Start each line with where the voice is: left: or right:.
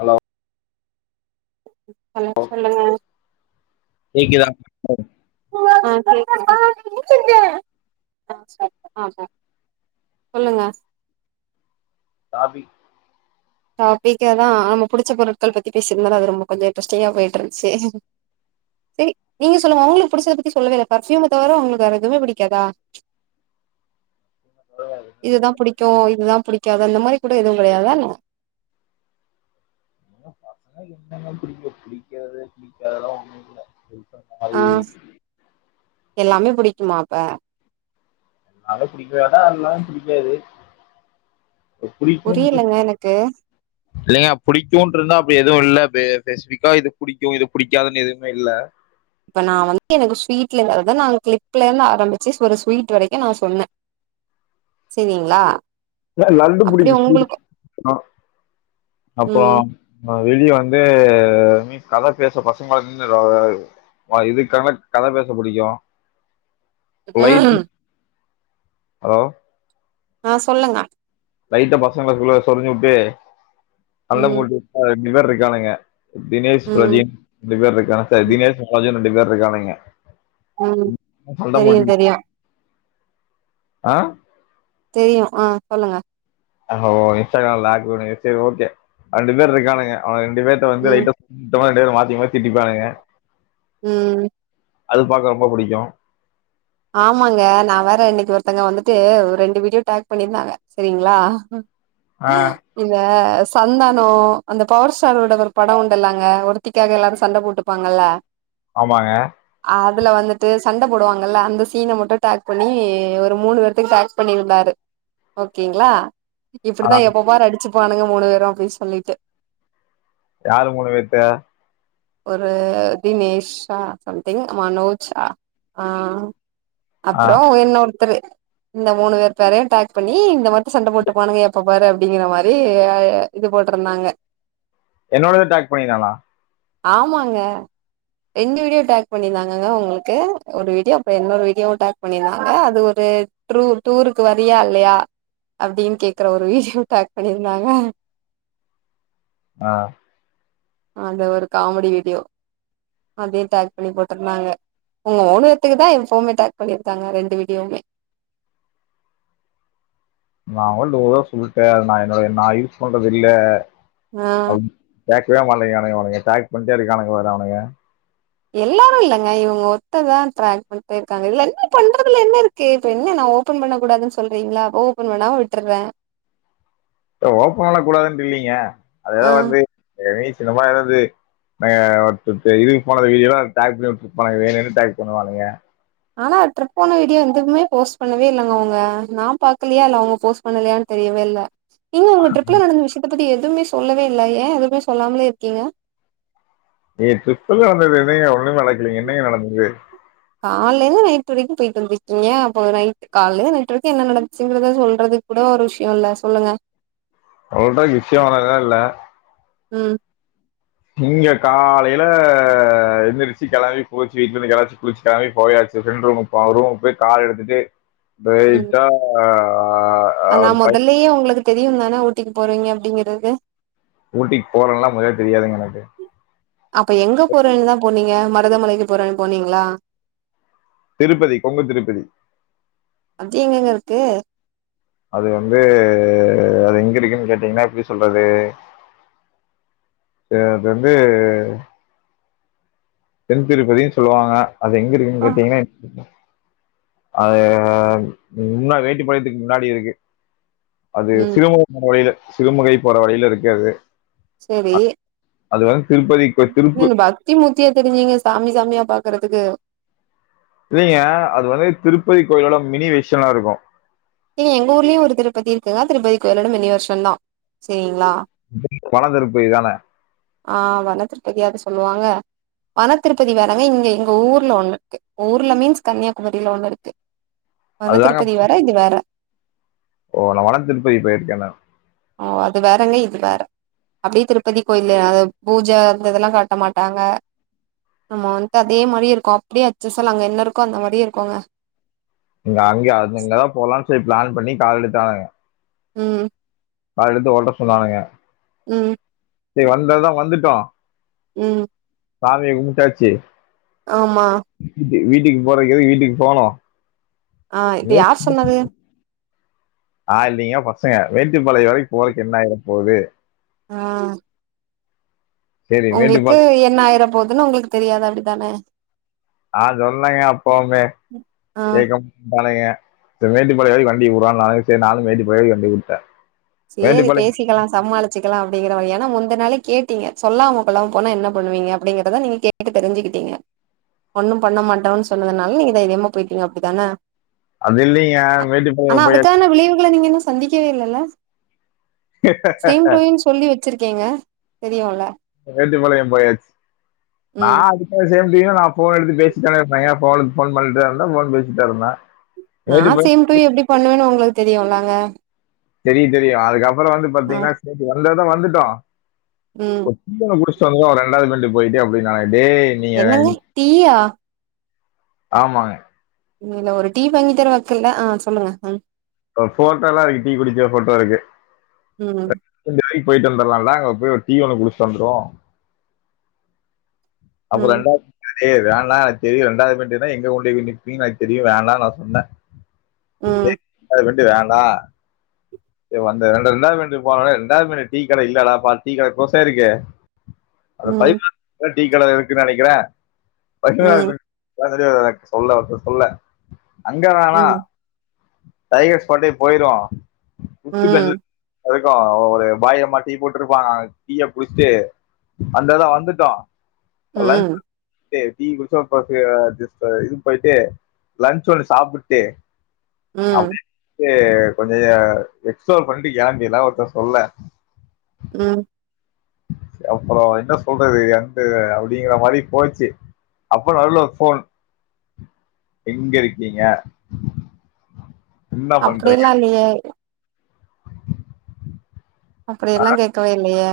left: Allow
right: hello சொல்லுங்க
left: கேக்கிதா [unintelligible]
right: ஆ கேக்குது ஆ சொல்லுங்க
left: [unintelligible]
right: டாபிக்க தா நம்ம புடிச்ச பொருட்கள் பத்தி பேசறதுனால அது ரொம்ப கொஞ்ச இன்ட்ரெஸ்டிங்கா போயிட்டு இருந்துச்சு செரி நீங்க சொல்லுங்க ஒங்களுக்கு புடிச்சத பத்தி சொல்லவே இல்ல பர்ஃபுயூம தவர உங்களுக்கு வேற எதுமே பிடிக்காதா
left: என்ன
right: இதுதான்
left: பிடிக்காது
right: புடிக்கு இதுதான் புடிக்காது அந்த மாரி கூட எதுவு கெடையாதா என்ன
left: என்னல்லாம் புடிக்கு அப்டி
right: ஆ
left: [unintelligible]
right: எல்லாமே புடிக்குமா அப்ப
left: நாலும் புடிக்க வேடா அதல்லாம் புடிக்காது
right: புரியலங்க எனக்கு
left: இல்லங்க புடிக்குன்ருந்தா அப்டி எதுவு இல்ல பெ பெசிவிக்கா இது புடிக்கு இது புடிக்காதுன்னு எதுவுமே இல்ல
right: இப்ப நா வந்து எனக்கு ஸ்வீட்லங்கறத நான் கிளிப்ல இருந்து ஆரம்பிச்சு ஒரு ஸ்வீட் வரைக்கு நான் சொன்ன செரிங்ளா
left: ல லட்டு புடிக்கு ஸ்வீட் அ அப்பறோ
right: ம்
left: வெளியே வந்து கத பேச பசங்க [unintelligible] [unintelligible] கத பேச புடிக்கூ
right: ம்
left: ஹலோ
right: ஆ சொல்லுங்க
left: லைட்ட பசங்கள குல்ல சொறிஞ்சு உட்டு
right: ம்
left: [unintelligible] ரெண்டு பேர் இருக்கானுங்க தினேஷ்
right: ம்
left: பிரஜீன் ரெண்டு பேர் இருக்கானங்க சார் தினேஷ் ராஜு ரெண்டு பேர் இருக்கானுங்க
right: ம்
left: நல்ல
right: தெரியு
left: மோட்டிவ்
right: தெரியு
left: ஆ
right: தெரியும் ஆ சொல்லுங்க
left: அஹ ஓ இன்ஸ்டாகிராம்ல [unintelligible] சரி ஓகே ரெண்டு பேர் இருக்கானுங்க அவ ரெண்டு பேர்ட வந்து
right: ம்
left: லைட்டா [unintelligible] மாத்தி மாத்தி டிப்பானுங்க
right: ம்
left: அது பாக்க ரொம்ப புடிக்கும்
right: ஆமாங்க நா வேற இன்னைக்கு ஒருத்தங்க வந்துட்டு ரெண்டு வீடியோ டேக் பண்ணிருந்தாங்க செரிங்ளா
left: ஆ
right: [unintelligible] சந்தானோ அந்த பவர் ஸ்டாரோட ஒரு படோ உண்டுல்லங்க ஒருத்திக்காக எல்லாரு சண்ட போட்டுப்பாங்கல்ல
left: ஆமாங்க
right: அதுல வந்துட்டு சண்ட போடுவாங் கல்ல அந்த சீன மட்டு டேக் பண்ணி ஒரு மூணு பேத்துக்கு டேக் பண்ணிருந்தாரு ஓகேங்ளா
left: ஆ
right: இப்படித்தா எப்பாரு அடிச்சுப் பானுங்க மூணு பேரு அப்டின் சொல்லிட்டு
left: யாரு மூணு பேத்த
right: ஒரு தினேஷ்ஷா சம்திங் மனோஜ்ஷா அ
left: ஆ
right: அப்பறோ இன்னோர்த்தரு இந்த மூணு பேர் பேரையு டேக் பண்ணி இந்த மாத்தா சண்ட போட்டு போவனுங்க எப்ப பாரு அப்டிங்கிற மாதிரி அ இது போ ட்டுருந்தாங்க
left: என்னோடத டேக் பண்ணினானா
right: ஆமாங்க ரெண்டு வீடியோ டேக் பண்ணிர்ந்தாங்கங்க உங்களுக்கு ஒரு வீடியோ அப்ற இன்னொரு வீடியோ டேக் பண்ணியிருந்தாங்க அது ஒ ரு ட்ரூ டூருக்கு வரியா இல்லையா அப்டீன் கேக்குற ஒரு வீடியோ டேக் பண்ணியிருந்தாங்க
left: அ
right: அந்த ஒரு காமடி வீடியோ அதயு டேக் பண்ணி போட்டுர்ந்தாங்க உங்க மூணுபேத்துக்கு தா எப்ஃபோமே டேக் பண்ணிருக்காங்க ரெண்டு வீடியோவுமே
left: நா அவன்ட கூட சொல்டே அது நா என்னோடய நா யூஸ் பன்றது இல்ல
right: அ
left: கேக்வே மாட்டைங்றான்ங்க இவனுங்க டேக் பண்டே இருக்கானுங் பாரு அவனுங்க
right: எல்லாரு இல்லங்க இவுங் ஒர்த்ததா டேக் பண்ட்டே இருக்காங்க இத்லென்ன பண்றதுல என்ன இருக்கு இப்ப என்ன நா ஓபன் பண்ண கூடாதுன் சொல்றீங்ளா ஓபன் பண்ணாம விட்டுற்ற
left: ப்ப ஓப்பன்லா கூடாதுன்ட் இல்லிங்க அது
right: ஆ
left: எதா வர்து [unintelligible] சிங்கமா எதாவ்து இன்னாங்கா இதுவா ஒரு ட்ரிப்பு இதுக்கு போனத வீடியோல பண்ணி வுட்டுருப்பானுங்க வேணும்ன்னு டேக் பண்ணுவானுங்க
right: ஆனா ட்ரிப் போன வீடியோ எதுவுமே போஸ்ட் பண்ணவே இல்லங்க அவுங்க நா பாக்கலியா இல்ல அவுங்க போஸ்ட் பண்ணலயான் தெ தேவ இல்ல ஏங்க உங்க ட்ரிப்ல நடந்த விஷ்யத்த பத்தி எதுவுமே சொல்லவே இல்ல ஏ எதுவ்மே சொல்லாம்லே இருக்கீங்க
left: ஏ ட்ரிப்ல நடந்தது என்னங்க ஒண்ணு நடக்லீங்க என்னங்க நடந்தது
right: காலேந்து நைட் வரைக்கு போய்ட் வந்துருக்கீங்க அப்போ நைட் காலேந்து நைட் வரைக்கு என்ன நடச்சுங்கிறத சொல்றதுக் கூட ஒரு விஷ்யோ இல்ல சொல்லுங்க
left: [unintelligible] இல்ல
right: ம்
left: இங்க காலையில எந்திரிருச்சி கெளம்பி குளிச்சி [unintelligible] குளிச்சிட்டு கெளம்பி போயாச் [unintelligible] போய் கார் எடுத்துட்டு
right: ம்
left: [unintelligible] அ
right: ஆனா
left: ஒரு பை
right: மொதல்லேயே உங்களுக்கு தெரியுந்தான ஊட்டிக்கு போறவீங்க அப்டிங்கிறது
left: ஊட்டிக்கு போறேன்லா மொதல்ல தெரியாதுங்க எனக்கு.
right: அப்ப எங்க போறன்தா போனீங்க மருதமலைக்கு போறேன் போனீங்ளா
left: திருப்பதி கொங்கு திருப்பதி
right: கு
left: அது வந்து அது எங்க இருக்குன் கேட்டீங்ன்னா எப்டி சொல்றது து அது வந்து தென் திருப்பதின் சொல்லுவாங்க அது எங்க இருக்குன்
right: ஆ
left: கேட்டீங்ன்னா அது முன்னா வேட்டி பழையத்துக்கு முன்னாடி இருக்கு அது
right: ம்
left: சிறுமுகை போற வழியில சிறுமுகை போற வழியில இருக்கது திருப்பதி கோ திருப்பு
right: ஏங்க பக்தி முத்தியா திரிஞ்சீங்க சாமி சாமியா பாக்குறதுக்கு
left: இல்லைங்க அது வந்து திருப்பதி கோயிலோட மினி வேஷனா இருக்கு
right: ஏங்க எங்க ஊர்லியு ஒரு திருப்பதி இருக்குங்க திருப்பதி கோயிலோட மினிவர்ஷன் தா செரிங்ளா
left: கொளந்திருப்பதி தான
right: ஆ வனத்திருப்பதியா அது சொல்லுவாங்க வனத்திருப்பதி வேறங்க இங்க எங்க ஊர்ல ஒண்ணு இருக்கு ஊர்ல மீன்ஸ் கன்னியாகுமரியில ஒண்ணு இருக்கு வன
left: அதுதாங்க
right: திருப்பதி வேற இது வேற
left: ஓ நா வனதிருப்பதி போயிருக்கே நா
right: ஓ அது வேறங்க இது வேற அப்டியே திருப்பதி கோயில்லு அது பூஜ அந்த இதெல்லா காட்ட மாட்டாங்க நம்ம வந்து அதே மாரி இருக்கு அப்டியே அச்ச அசல் அங்க என்ன இருக்கோ அந்த மாரியே இருக்கோங்க
left: இங்க அங்கயு அது இங்கதா போலானு செரி பிளான் பண்ணி கார் எடுத்தாங்க
right: ம்
left: கார் எடுத்து ஓட்ட சொன்னானுங்க
right: ம்
left: சரி வந்ததுதா வந்துட்டோ
right: ம்
left: சாமிய கும்டாச்சி
right: ஆமா
left: வீட்டுக்கு போறதுக்கெதுக்கு வீட்டுக்கு போனோ
right: ஆ இது யார் சொன்னது
left: ஆஹ் இல்லைங்க பசங்க மேட்டுப்பாளயோ வரைக்கு போய்ட்டு என்னாகப் போது
right: ஆஹ்
left: சரி
right: உங்களுக்கு
left: மேட்டுப்பாளையம்
right: என்ன ஆயிர போதுன்னு உங்களுக்கு தெரியாது அப்டிதான
left: ஆஹ் சொன்னாங்க அப்போவுமே
right: ஆ
left: கேக்கமாட்டானுங்க செரி மேட்டுபாளையோ வரைக்கு வண்டிய உடுறனானுங்க செரி நானு மேட்டுபாளையோ வண்டி வுட்ட
right: சேரி பேசிக்கலா சமாளிச்சிக்கலா அப்டிங்கிற ஏன்னா முந்த நாளே கேட் டீங்க சொல்லாம கொள்ளாம போனா என்ன பண்ணுவீங்க அப்டிங்கறத நீங்க கேட்டு தெரிஞ்சுக்கிட்டீங்க ஒண்ணும் பண்ண மாட்டோன்னு சொன்னதுனால நீங்க தைரியமா போய்ட்டீங்க அப்டிதான
left: அது இல்லைங்க
right: அ ஆனா
left: மேட்டுப்பாளையம் போயாச்சு
right: அதுக்கான விளைவுகள நீங்க இன்னு சந்திக்கவே இல்லல்ல சேம் டூ யூன் சொல்லி வெச்சிருக்கீங்க தெரியுல்ல
left: மேட்டுபாளயோ போயாச்சு நா
right: ம்
left: அதுக்கா சேம் அப்பயு நா ஃபோன் எடுத்து பேசித்தான இருப்ப என் ஃபோனுக் ஃபோன் பண்றானா ஃபோன் பேசிட் தா இருந்த
right: நா சேம் டு யூ எப்டி பண்ணுவேன்னு உங்களுக்கு தெரியுல்லங்க
left: தெரியுந் தெரியு அதுக்கப்பறோ வந்து
right: ஆ
left: பாத்தீங்கன்னா சேரி வந்தது தா வந்துட்டோ [unintelligible] [unintelligible]
right: ம்
left: ஒரு ரெண்டாவது பெண்டு போய்ட்டு அப்டின்னாங்க டேய் நீங்க
right: என்னங்க டீயா
left: ஆமாங்க
right: இல்ல ஒரு டீ வாங்கி தர வக்கில்ல ஆஹ் சொல்லுங்க ஹ்ம்
left: ஃபோட்டோலா இருக்கு டீ குடிச்ச ஃபோட்டோ இருக்கு
right: ம்
left: போய்ட்டந்தர்லால்ல அங்க போய் ஒரு டீ ஒன்னு குடுச்சுட்டந்துருவோ அப்ப
right: ம்
left: ரெண்டா ஏ வேண்டா எனக் தெரியு ரெண்டாவது பென்டுனா எங்க கொன்டோய் நிப்பீங் எனக் தெரியு வேண்டா நா சொன்ன
right: ம்
left: சே [inaudible] சே வந்த [unintelligible] ரெண்டா பென்டு டீ கட இல்லடா பா டீ கட க்ளாஸாயிருகு அது
right: ம்
left: பதினொன் தா டீக்கட இருக்கு நெனக்கிறே [inaudible]
right: ம்
left: சரி எனக்கு சொல்ல சொல்ல அங்க தானா
right: ம் ம்
left: டைகர் ஸ்பாட்டே போயிரோ
right: ம்
left: அதுக்கு ஒரு பாயம்மா டீ போட்ருப்பாங்க டீய குடிச்சுட்டு அந்தெடோ வந்துட்டோ
right: ம்
left: டே டீ குடிச்சு ஒரு [unintelligible] இது போய்ட்டு லன்ச்சு ஒண்ணு சாப்புட்டு
right: ம்
left: டு கொஞ்ச எ எக்ஸ்ப்ளோர் பண்ட்டு கெம்பீர்லா ஒருத்த சொல்ல
right: ம்
left: அப்பறோ என்ன சொல்றது என்ட்டு அப்டிங்கிற மாரி போச்சு அப்ப நடுல ஒரு ஃபோன் எங்க இருக்கீங்க என்ன
right: அப்டி
left: பண்றீங்க
right: எல்லா இல்லியே அப்டி எல்லா கேட்கவே இல்லயே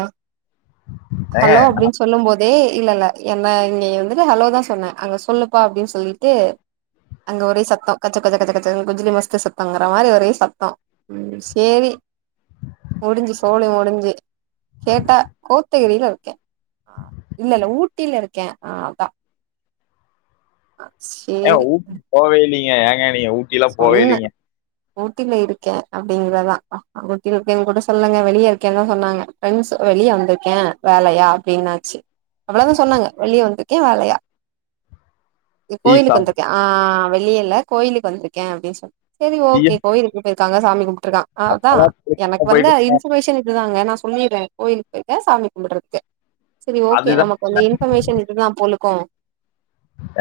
left: ஏங்க
right: ஹலோ
left: நான்
right: அப்டின் சொல்லம்போது இல்ல இல்ல எல்லா இங்க வந்துட்டு ஹலோதா சொன்ன அங்க சொல்லுப்பா அப்டின் சொல்லிட்டு அங்க ஒரே சத்சோ கச்ச கச்ச கச்ச கஜ னு குஜ்லி மஸ்து சத்தம்ங்குற மாரி ஒரே சத்சோ சேரி முடிஞ்சு சோலி முடிஞ்சு கேட்டா கோத்தகிரில இருக்கே இல்ல இல்ல ஊட்டில இருக்கே அ அதா
left: ஏங்க
right: சேரி
left: ஊட்டி போவே இல்லைங்க ஏங்க நீங்க ஊட்டி எல்லா போவே
right: சொன்னே
left: இல்லைங்க
right: ஊட்டில இருக்கே அப்படிங்கிறதா ஊட்டில இருக்கேன் கூட சொல்லலங்க வெளிய இருக்கேன்தா சொன்னாங்க ஃப்ரெண்ட்ஸ் வெளிய வந்திருக்கே வேலையா அப்படின்னாச்சு அவ்ளதா சொன்னாங்க வெளிய வந்திருக்கே வேலையா
left: டீ
right: கோயிலுக்கு
left: சாப்
right: வந்திருக்கே ஆ வெளியல்ல கோயிலுக்கு வந்திருக்கே அப்டின் சொன்னா சரி
left: டீ
right: ஓகே கோயிலுக்கு இருக்காங்க சாமி கும்பிட்ருக்கா அ அதா
left: அப்பெல்லாம்
right: எனக்கு
left: திரும்ப
right: வந்த
left: போயிட்டு
right: இன்ஃபர்மேஷன் இதுதாங்க நா சொல்லிர்றே கோயிலுக்கு போயிருக்கா சாமி கும்படுறதுக்கு சரி ஓகே
left: அதுதான்
right: நமக்கு வந்த இன்ஃபர்மேஷன் இதுதா போலுக்கு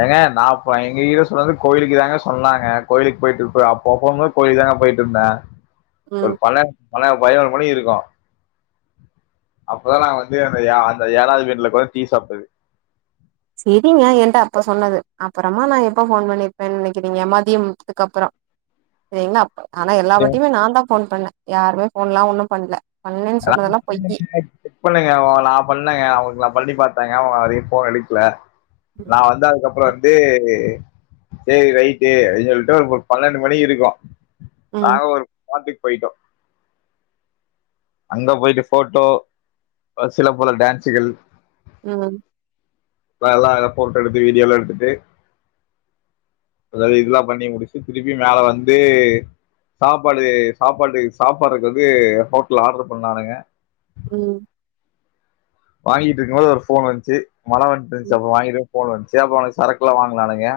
left: ஏங்க நா ப எங்க கிட்ட சொன்னது கோயிலுக்கு தாங்க சொன்னாங்க கோயிலுக்கு போய்ட்டு அப்பவு கோயிலுக் குதாங்க போயிட்ருந்தே ஒரு
right: ம்
left: பன பன பதனோரு மணி இருக்கு அப்பதா நா வந்து அந்த அந்த ஏழாவது வீட்ல உக்காந்து டீ சாப்ட்டது
right: செரிங்க என்ட்ட அப்ப சொன்னது அப்பறமா நா எப்ப ஃபோன் பண்ணிருப்பேன் நெனைக்கிறிங்க மதியத்துக்கு அப்பறோ ஏங்க அப் ஆனா எல்லா வாட்டியுமே நாந்தா ஃபோன் பண்ணே யாருமே ஃபோன்லா ஒன்னு பண்ல
left: [inaudible]
right: பண்ணேன்னு சொன்னதெல்லா பொய்யி
left: செக் பண்ணுங்க உங்ளுக் நா பண்ணேங்க அவங்ளுக்கு நா பண்ணி பாத் தங்க அவங்க வரையு ஃபோன் எடுக்கல நா வந்து அதுக்கப்புற வந்து சேரி ரைட்டு அப்டின் சொல்ட்டு ஒரு பன்னெண்டு மணி இருக்கு
right: ம்
left: நாங்க ஒரு படத்துக் போய்ட்டோ அங்க போயிட்டு ஃபோட்டோ சில பல டான்ஸுகள்
right: நா வந்
left: அத எல்லா ஃபோட்டோ எடுத்து வீடியோல்லா எடுத்துட்டு அதா இதுலா பண்ணி முடிச்சு திருப்பி மேல வந்து சாப்பாடு சாப்பாடு சாப்பாடுக்கு வந்து ஹோட்டல்ல ஆர்டரு பண்ணானுக
right: ம்
left: வாங்கிட்டு இருக்கும்போது ஒரு ஃபோன் வந்துச்சு மழை வந்துட்டு இருந்துச்சு அப்ப வாங்கிட் ஃபோன்வந்ச்சு அப்ரோ அவனுக சரக்குல்லா வாங்னானுங்க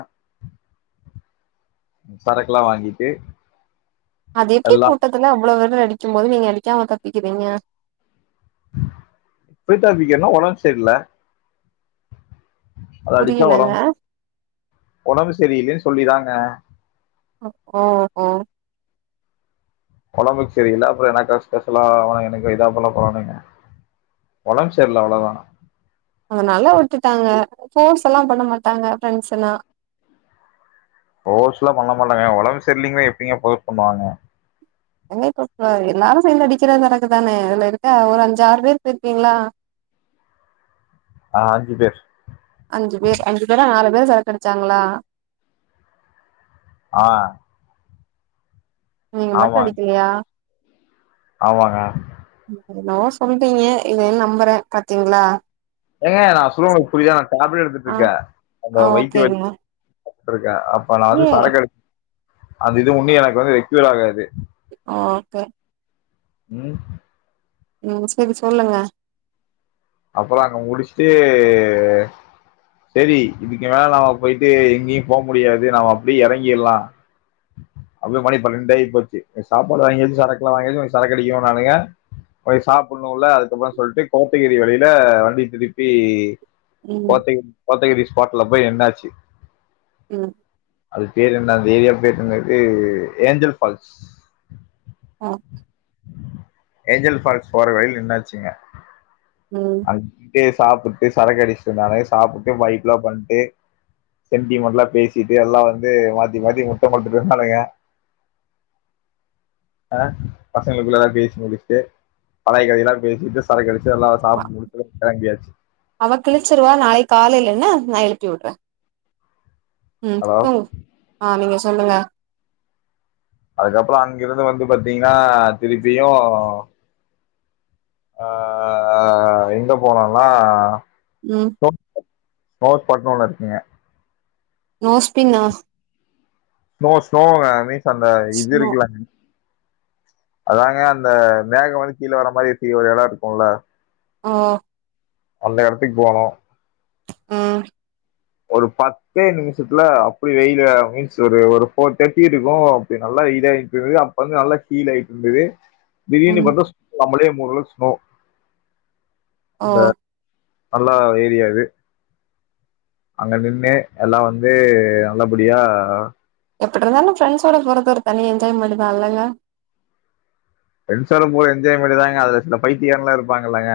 left: சரக்குலா வாங்கிட்டு
right: அது எப்டி
left: எல்லா
right: கூட்டத்துல அவ்ளோ வேதர் அடிக்கும்போது நீங்க அடிக்காம தப்பிக்கிறீங்க
left: அதுக் என்ன ஒலம் செரில அத அடிச்சா
right: புரியலங்க
left: உலம்ப உடம்பு சரியில்லேன்னு சொல்லிராங்க
right: ஓ ஓ
left: கொழம்புக் சரியில்ல அப்றோ எனக்கா ஸ்பெஷலான எனக்க எத பண்ண போறாங்க ஒலம் செரில அவ்ளோதா
right: அதனால விட்டுட்டாங்க போர்ஸ் எல்லா பண்ண மாட்டாங்க ஃப்ரெண்ஸுனா
left: போர்ஸுலா பண்ண மாட்டாங்க ஒடம் செர்லிங்கனா எப்டிங்க போர்சலா பண்ணுவாங்க
right: என்னப்ப எல்லாரு சேந்து அடிக்கிற சரக்கு தான இதுல இருக்க ஒரு அஞ்சாறு பேர் போயிருக்கீங்ளா
left: அ அஞ்சு பேர்
right: அஞ்சு பேர் அஞ்சு பேரா நாலு பேர் சரக்கு அடிச்சாங்ளா
left: அ
right: நீங்க மட்டு அடிக்கிலியா
left: ஆமாங்க
right: என்னவோ சொல்றீங்க இதையு நம்புற பாத்தீங்ளா
left: ஏங்க நா சொல்ல உங்களுக்கு புரியுதா நா டேப்லெட்
right: ஆ
left: எடுத்துட்ருக்கே அந்த
right: ஆ
left: வயித்து வலி
right: ஓகேங்க
left: அப்ப நா
right: ஏ
left: வந்து சரக்கு எடுக் அந்த இது உண்ணு எனக்கு வந்து க்யூர் ஆகாது
right: ஆ ஓகே
left: ம்
right: ம் சரி சொல்லுங்க
left: அப்புற அங்க முடிச்ட்டு செரி இதுக்கு மேல நாம போயிட்டு எங்கேயும் போ முடியாது நாம அப்டியே ஏறங்கிர்லா அப்டியே மணி பண்ணன்டு ஆயிபோச்சு சாபாடு வாங்கியாச்சி சரக்லா வாங்கியாச்சு சரக்கு அடிக்கனுனானுங்க போய் சாப்புனுல அதுக்கப்புறம் சொல்ட்டு கோத்தகிரி வழியி ல வண்டி திருப்பி
right: ம்
left: கோத்தகி கோத்தகிரி ஸ்பாட்ல போய் என்டாச்சி
right: ம்
left: அதுக்கு பேர் என்ன அந்த ஏரியா பேர் என்னது ஏஞ்சல் ஃபால்ஸ்
right: ஆ
left: ஏஞ்சல் ஃபால்ஸ் போற வழில நின்னாச்சுங்க அது
right: ம்
left: கேஸ் சாப்புட்டு சரக்கு அடிச்சிட்டு இருந்தானுங்க சாப்புட்டு வைப்லாம் பண்ட்டு சென்டிமெண்ட்ல்லா பேசிட்டு எல்லா வந்து மாத்தி மாத்தி முத்தோ குடுத்துட்டு இருந்தானுங்க [inaudible] அ பசங்களுக்குள்ள எல்லா பேசி முடிச்சுட்டு பழய கதையெல்லாம் பேசிட்டு சரக்கடுச்சுட்டு
right: அவ கிழிச்சிருவா நாளைக் காலையிலன நா எழுப்பி விட்ற ம்
left: ஹலோ
right: தூங்கு ஆ நீங்க சொல்லுங்க
left: அதுக்கப்புறோ அங்கிருந்து வந்து பாத்தீங்ன்னா திருப்பியு ஆ எங்க போனோனா
right: ம்
left: நோத் பட்னோனு இருக்குங்க
right: நோஸ்பின்னாஸ்
left: ஸ்னோ ஸ்னோங்க மீன்ஸ் அந்த இது
right: நோ
left: இருக்குலங்க அதாங்க அந்த மேகவந்து கீழ வர்ர மாரி இருட்டி ஒரு எட இருக்குல
right: ஆ
left: அந்த எடத்துக் போனோ
right: அ
left: ஒரு பத்தே நிமிஷத்துல அப்டி வெயில மீன்ஸ் ஒரு ஒரு ஃபோர் தேர்ட்டி இருக்கூ அப்டி நல்லா இத ஆயிட்டு இருந்தது அப்ப வந்து நல்ல ஹீல் ஆயிட்டு இருந்தது பிரியேணி
right: ம்
left: பன்றோ ஸ் நம்மளே மூட்ர ளவுக்கு ஸ்னோ
right: ஆ
left: அந்த நல்லா ஏரியா இது அங்க நின்னு எல்லா வந்து நல்லபடியா
right: எப்படி இருந்தாலும் ஃப்ரெண்ட்ஸோட போறது ஒரு தனி என்ஜாய்மெண்ட் தா இல்லங்க
left: ஃப்ரெண்ட்ஸோட போறது என்ஜாய்மெண்ட் தாங்க அதுல சில பைத்தியக்காரங்களா இருப்பாங்க இல்லங்க